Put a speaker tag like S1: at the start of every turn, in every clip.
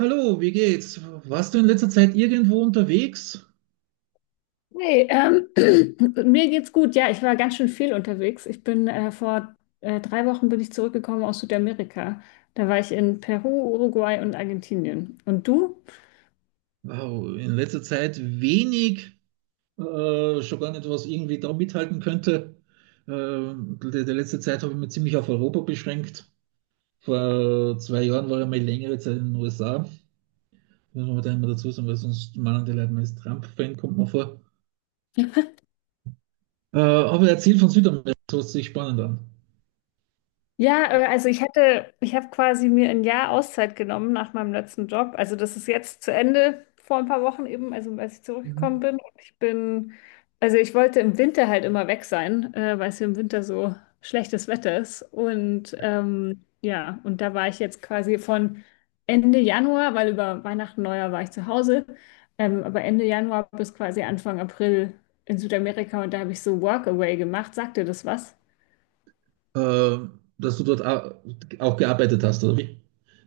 S1: Hallo, wie geht's? Warst du in letzter Zeit irgendwo unterwegs?
S2: Hey, mir geht's gut. Ja, ich war ganz schön viel unterwegs. Ich bin vor 3 Wochen bin ich zurückgekommen aus Südamerika. Da war ich in Peru, Uruguay und Argentinien. Und du?
S1: Wow, in letzter Zeit wenig, schon gar nicht, was irgendwie da mithalten könnte. Die letzte Zeit habe ich mich ziemlich auf Europa beschränkt. Vor zwei Jahren war ich mal längere Zeit in den USA. Muss man da immer dazu sagen, weil sonst meinen die Leute, man ist Trump-Fan, kommt man vor. Aber erzähl von Südamerika, das hört sich spannend an.
S2: Ja, also ich habe quasi mir ein Jahr Auszeit genommen nach meinem letzten Job. Also das ist jetzt zu Ende vor ein paar Wochen eben, also als ich
S1: Mhm.
S2: zurückgekommen bin. Also ich wollte im Winter halt immer weg sein, weil es hier im Winter so schlechtes Wetter ist. Und ja, und da war ich jetzt quasi von Ende Januar, weil über Weihnachten, Neujahr war ich zu Hause, aber Ende Januar bis quasi Anfang April in Südamerika und da habe ich so Workaway gemacht. Sagt dir das was?
S1: Äh, Dass du dort auch gearbeitet hast, oder wie?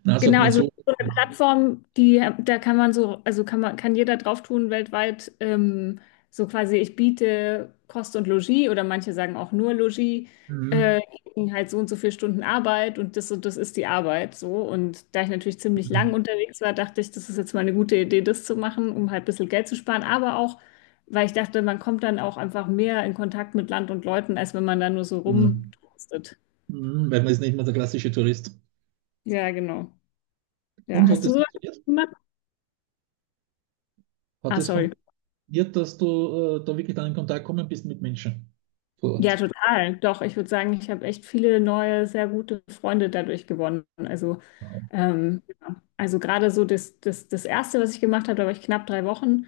S1: Na, sagt
S2: Genau,
S1: man
S2: also
S1: so.
S2: so eine Plattform, die, da kann man so, also kann man, kann jeder drauf tun weltweit, so quasi, ich biete Kost und Logis oder manche sagen auch nur Logis,
S1: Mhm.
S2: gegen halt so und so viele Stunden Arbeit und das ist die Arbeit so. Und da ich natürlich ziemlich lang
S1: Mhm.
S2: unterwegs war, dachte ich, das ist jetzt mal eine gute Idee, das zu machen, um halt ein bisschen Geld zu sparen, aber auch, weil ich dachte, man kommt dann auch einfach mehr in Kontakt mit Land und Leuten, als wenn man da nur so
S1: Genau.
S2: rumtrostet.
S1: Mhm, weil man ist nicht mehr der klassische Tourist.
S2: Ja, genau. Ja,
S1: Und hat
S2: hast du
S1: es
S2: sowas
S1: funktioniert?
S2: gemacht?
S1: Hat
S2: Ah,
S1: es
S2: sorry.
S1: funktioniert, dass du da wirklich dann in Kontakt gekommen bist mit Menschen vor
S2: Ja,
S1: Ort?
S2: total. Doch, ich würde sagen, ich habe echt viele neue, sehr gute Freunde dadurch gewonnen. Also,
S1: Ja.
S2: ja. Also gerade so das Erste, was ich gemacht habe, da war ich knapp 3 Wochen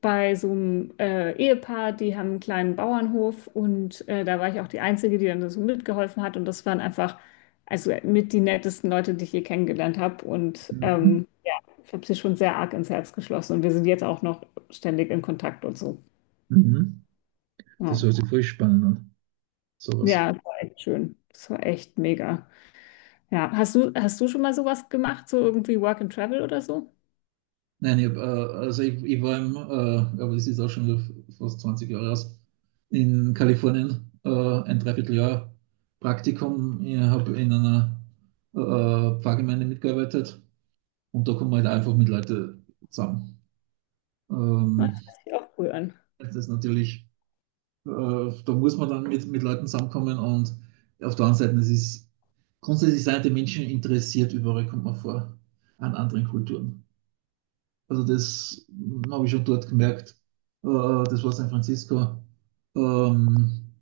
S2: bei so einem Ehepaar, die haben einen kleinen Bauernhof und da war ich auch die Einzige, die dann so mitgeholfen hat und das waren einfach, also mit die nettesten Leute, die ich je kennengelernt habe und
S1: Mhm.
S2: ja, ich habe sie schon sehr arg ins Herz geschlossen und wir sind jetzt auch noch ständig in Kontakt und so.
S1: Mhm.
S2: Ja.
S1: Das hört sich voll spannend an, sowas.
S2: Ja, das war echt schön. Das war echt mega. Ja, hast du schon mal sowas gemacht, so irgendwie Work and Travel oder so?
S1: Nein, ich hab, also ich war im, aber das ist auch schon wieder fast 20 Jahre aus, in Kalifornien ein Dreivierteljahr Praktikum. Ich habe in einer Pfarrgemeinde mitgearbeitet und da kommt man halt einfach mit Leuten zusammen.
S2: Ja,
S1: Ähm,
S2: das hört sich auch cool an.
S1: Das ist natürlich, da muss man dann mit Leuten zusammenkommen und auf der anderen Seite, es ist grundsätzlich sind die Menschen interessiert, überall kommt man vor, an anderen Kulturen. Also das habe ich schon dort gemerkt. Äh, Das war San Francisco. Ähm,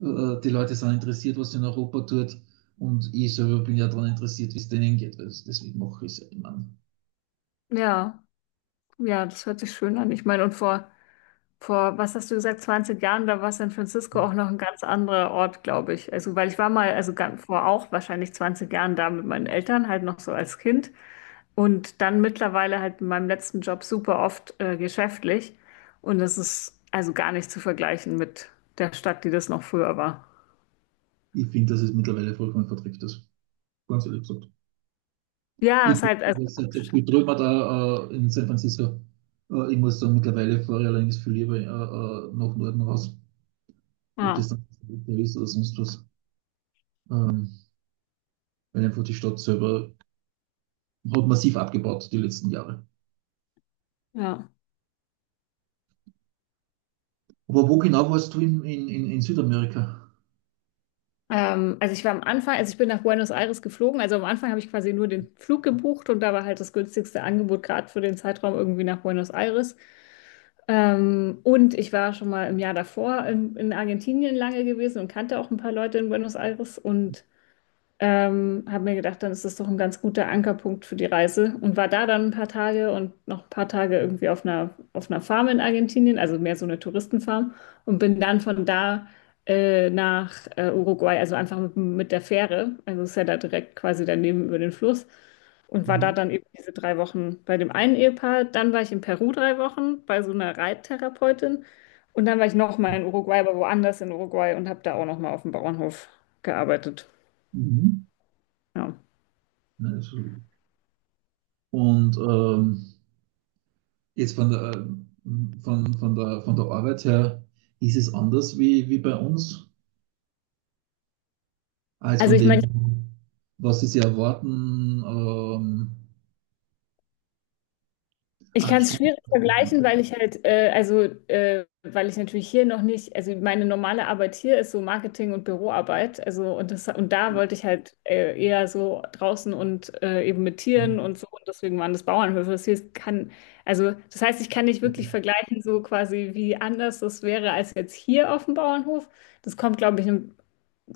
S1: Die Leute sind interessiert, was in Europa tut. Und ich selber bin ja daran interessiert, wie es denen geht. Also deswegen mache ich es.
S2: Ja, ja, das hört sich schön an. Ich meine, und vor, was hast du gesagt, 20 Jahren, da war San Francisco auch noch ein ganz anderer Ort, glaube ich. Also, weil ich war mal, also ganz, vor auch wahrscheinlich 20 Jahren da mit meinen Eltern, halt noch so als Kind. Und dann mittlerweile halt in meinem letzten Job super oft geschäftlich. Und das ist also gar nicht zu vergleichen mit der Stadt, die das noch früher war.
S1: Ich finde, dass es mittlerweile vollkommen verträgt ist. Ganz ehrlich gesagt.
S2: Ja, es
S1: Ich
S2: ist halt, also,
S1: glaube, seit der viel drüber da in San Francisco. Ich muss dann mittlerweile fahre ich allerdings viel lieber nach Norden raus, ob das
S2: ah,
S1: dann ist oder sonst was. Ähm, Weil einfach die Stadt selber hat massiv abgebaut die letzten Jahre.
S2: ja.
S1: Aber wo genau warst du in Südamerika?
S2: Also ich war am Anfang, also ich bin nach Buenos Aires geflogen, also am Anfang habe ich quasi nur den Flug gebucht und da war halt das günstigste Angebot gerade für den Zeitraum irgendwie nach Buenos Aires. Und ich war schon mal im Jahr davor in Argentinien lange gewesen und kannte auch ein paar Leute in Buenos Aires und habe mir gedacht, dann ist das doch ein ganz guter Ankerpunkt für die Reise und war da dann ein paar Tage und noch ein paar Tage irgendwie auf einer, Farm in Argentinien, also mehr so eine Touristenfarm und bin dann von da nach Uruguay, also einfach mit der Fähre, also ist ja da direkt quasi daneben über den Fluss und war da
S1: Mhm.
S2: dann eben diese 3 Wochen bei dem einen Ehepaar, dann war ich in Peru 3 Wochen bei so einer Reittherapeutin und dann war ich nochmal in Uruguay, aber woanders in Uruguay und habe da auch nochmal auf dem Bauernhof gearbeitet.
S1: Mhm.
S2: Ja.
S1: Also, und jetzt von der Arbeit her ist es anders wie, wie bei uns. Als
S2: Also
S1: von
S2: ich meine,
S1: dem, was sie erwarten.
S2: ich kann
S1: Acht
S2: es
S1: Stunden.
S2: schwierig vergleichen, weil ich halt, also weil ich natürlich hier noch nicht, also meine normale Arbeit hier ist so Marketing und Büroarbeit, also und das und da wollte ich halt eher so draußen und eben mit Tieren
S1: Mhm.
S2: und so und deswegen waren das Bauernhöfe. Das hier kann, also das heißt, ich kann nicht wirklich vergleichen, so quasi wie anders das wäre als jetzt hier auf dem Bauernhof. Das kommt, glaube ich, ein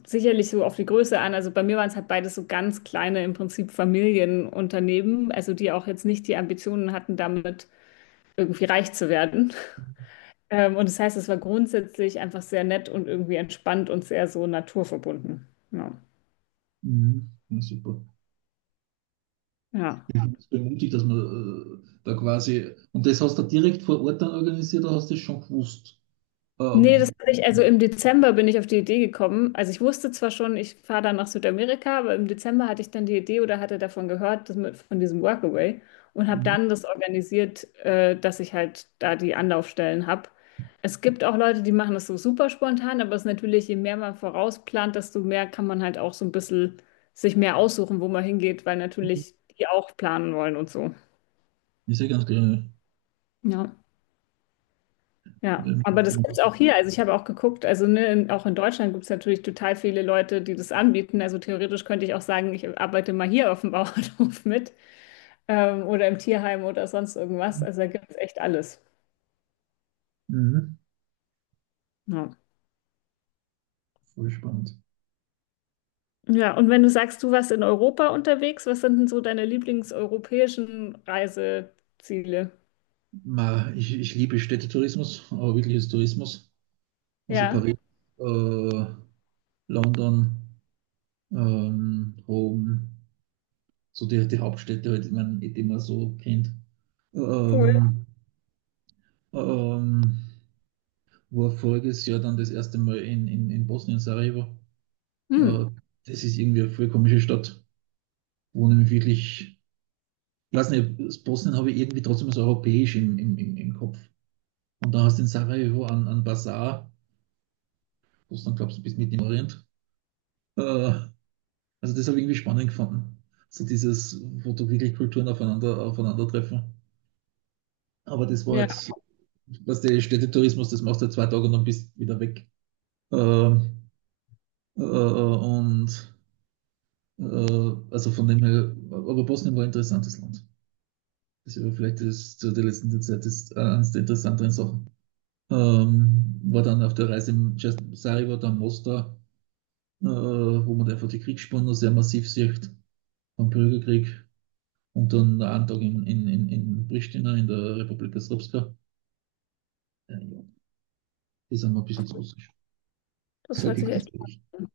S2: sicherlich so auf die Größe an. Also bei mir waren es halt beides so ganz kleine, im Prinzip Familienunternehmen, also die auch jetzt nicht die Ambitionen hatten, damit irgendwie reich zu werden. Und das heißt, es war grundsätzlich einfach sehr nett und irgendwie entspannt und sehr so naturverbunden. Ja.
S1: Ja, super. Ich
S2: Ja.
S1: bin bemutigt, dass man da quasi. Und das hast du direkt vor Ort dann organisiert, oder hast du das schon gewusst? Äh,
S2: Nee, das hatte ich, also im Dezember bin ich auf die Idee gekommen. Also ich wusste zwar schon, ich fahre dann nach Südamerika, aber im Dezember hatte ich dann die Idee oder hatte davon gehört, dass mit, von diesem Workaway und habe
S1: mhm.
S2: dann das organisiert, dass ich halt da die Anlaufstellen habe. Es gibt auch Leute, die machen das so super spontan, aber es ist natürlich, je mehr man vorausplant, desto mehr kann man halt auch so ein bisschen sich mehr aussuchen, wo man hingeht, weil natürlich die auch planen wollen und so.
S1: Ist ja ganz gerne.
S2: Ja. Ja,
S1: Ähm,
S2: aber das gibt's auch hier. Also ich habe auch geguckt, also ne, in, auch in Deutschland gibt's natürlich total viele Leute, die das anbieten. Also theoretisch könnte ich auch sagen, ich arbeite mal hier auf dem Bauernhof mit, oder im Tierheim oder sonst irgendwas. Also da gibt's echt alles.
S1: Mhm.
S2: Ja.
S1: Voll spannend.
S2: Ja, und wenn du sagst, du warst in Europa unterwegs, was sind denn so deine lieblingseuropäischen Reiseziele?
S1: Ich liebe Städtetourismus, aber wirkliches Tourismus. Also
S2: Ja,
S1: Paris, äh, London, Rom. So die Hauptstädte, halt, ich mein, die man so kennt.
S2: cool.
S1: Ähm, ähm, War voriges Jahr dann das erste Mal in Bosnien, Sarajevo. Äh,
S2: Hm.
S1: Das ist irgendwie eine voll komische Stadt, wo nämlich wirklich, ich weiß nicht, Bosnien habe ich irgendwie trotzdem so europäisch im Kopf. Und dann hast du in Sarajevo an Bazar, wo du dann glaubst, du bist mit im Orient. Äh, also das habe ich irgendwie spannend gefunden. So dieses, wo du wirklich Kulturen aufeinandertreffen. Aber das war
S2: Ja,
S1: halt was der Städtetourismus, das machst du halt zwei Tage und dann bist wieder weg. Ähm, und also von dem her, aber Bosnien war ein interessantes Land. Das war vielleicht das, zu der letzten Zeit das, eines der interessanteren Sachen. War dann auf der Reise im Sarajevo, dann Mostar, wo man einfach die Kriegsspuren noch sehr massiv sieht, vom Bürgerkrieg. Und dann einen Tag in Pristina, in der Republika Srpska. Ja, die sind mir ein bisschen zu russisch.
S2: das
S1: Sag
S2: hört
S1: ich
S2: sich
S1: ganz
S2: echt
S1: ehrlich.
S2: an.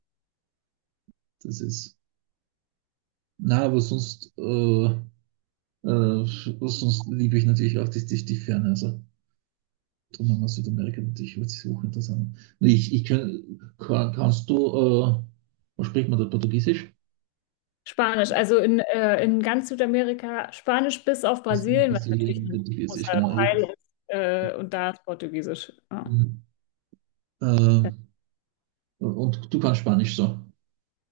S1: Das ist na, aber sonst, sonst liebe ich natürlich auch die Ferne. Also drum haben wir Südamerika natürlich wird sich hochinteressant. Nur ich kann, kannst du, was spricht man da? Portugiesisch?
S2: Spanisch, also in ganz Südamerika Spanisch bis auf
S1: Was in
S2: Brasilien, was natürlich
S1: Brasilien
S2: ein
S1: Portugiesisch,
S2: großer
S1: genau.
S2: Teil ist, und da ist Portugiesisch. Ja,
S1: Mhm. Äh, und du kannst Spanisch so.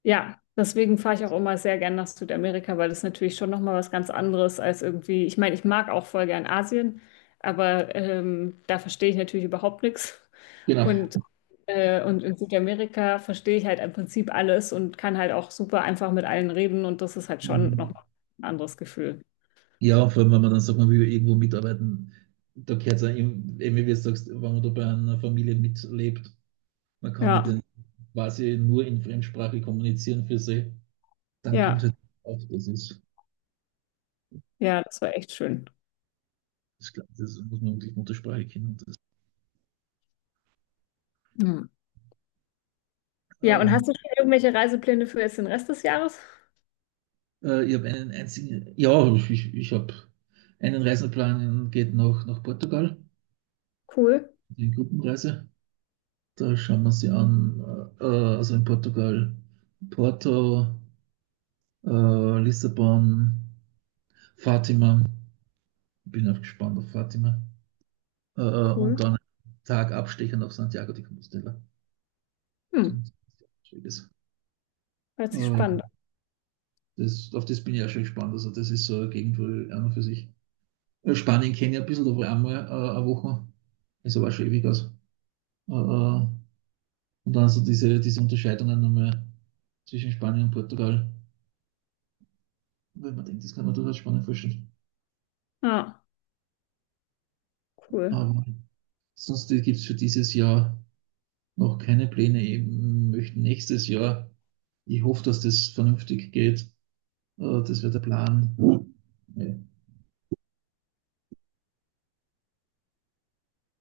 S2: ja deswegen fahre ich auch immer sehr gern nach Südamerika, weil das natürlich schon nochmal was ganz anderes als irgendwie, ich meine, ich mag auch voll gern Asien, aber da verstehe ich natürlich überhaupt nichts.
S1: Genau.
S2: Und, und in Südamerika verstehe ich halt im Prinzip alles und kann halt auch super einfach mit allen reden und das ist halt schon
S1: Mhm.
S2: nochmal ein anderes Gefühl.
S1: Ja, vor allem, wenn man dann sagt, man will irgendwo mitarbeiten, da gehört es eben, wie du sagst, wenn man da bei einer Familie mitlebt. Man kann mit
S2: Ja,
S1: denen quasi nur in Fremdsprache kommunizieren für sie. Dann kommt
S2: ja.
S1: halt auf, das ist,
S2: Ja, das war echt schön.
S1: das, das muss man wirklich Muttersprache kennen. Das,
S2: Hm. Ja, und
S1: ähm,
S2: hast du schon irgendwelche Reisepläne für jetzt den Rest des Jahres?
S1: ich habe einen einzigen, ich habe einen Reiseplan, geht nach Portugal,
S2: Cool,
S1: die Gruppenreise. Da schauen wir sie an, also in Portugal, Porto, Lissabon, Fatima. Ich bin auch gespannt auf Fatima.
S2: cool.
S1: Und dann Tag abstechend auf Santiago de Compostela.
S2: Hm,
S1: Schräges.
S2: hört sich
S1: Äh,
S2: spannend an.
S1: Das, auf das bin ich auch schon gespannt. Also, das ist so eine Gegend, wo ich an und für sich. Spanien kenne ich ein bisschen, da war ich einmal eine Woche. Ist aber auch schon ewig aus. Äh, äh, und dann so diese Unterscheidungen nochmal zwischen Spanien und Portugal. Wenn man denkt, das kann man durchaus spannend vorstellen.
S2: Ah, cool.
S1: Aber sonst gibt es für dieses Jahr noch keine Pläne. Ich möchte nächstes Jahr, ich hoffe, dass das vernünftig geht. Das wäre der Plan. Ja.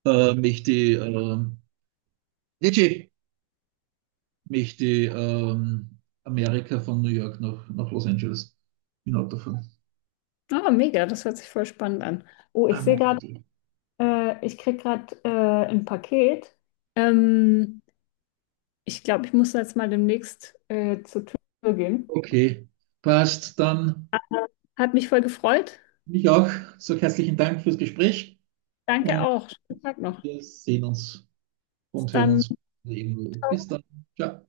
S1: Möchte ich, Legit mich die Amerika von New York nach Los Angeles bin Auto fahren.
S2: Ah, mega, das hört sich voll spannend an. Oh,
S1: Ah,
S2: ich sehe gerade, ich kriege gerade ein Paket. Ähm, ich glaube, ich muss jetzt mal demnächst zur Tür gehen.
S1: okay, passt. Dann
S2: Hat mich voll gefreut.
S1: mich auch. So herzlichen Dank fürs Gespräch
S2: Danke
S1: und
S2: auch. Schönen Tag noch.
S1: wir sehen uns
S2: Bis
S1: und hören
S2: dann.
S1: uns irgendwo. Bis dann. Ciao.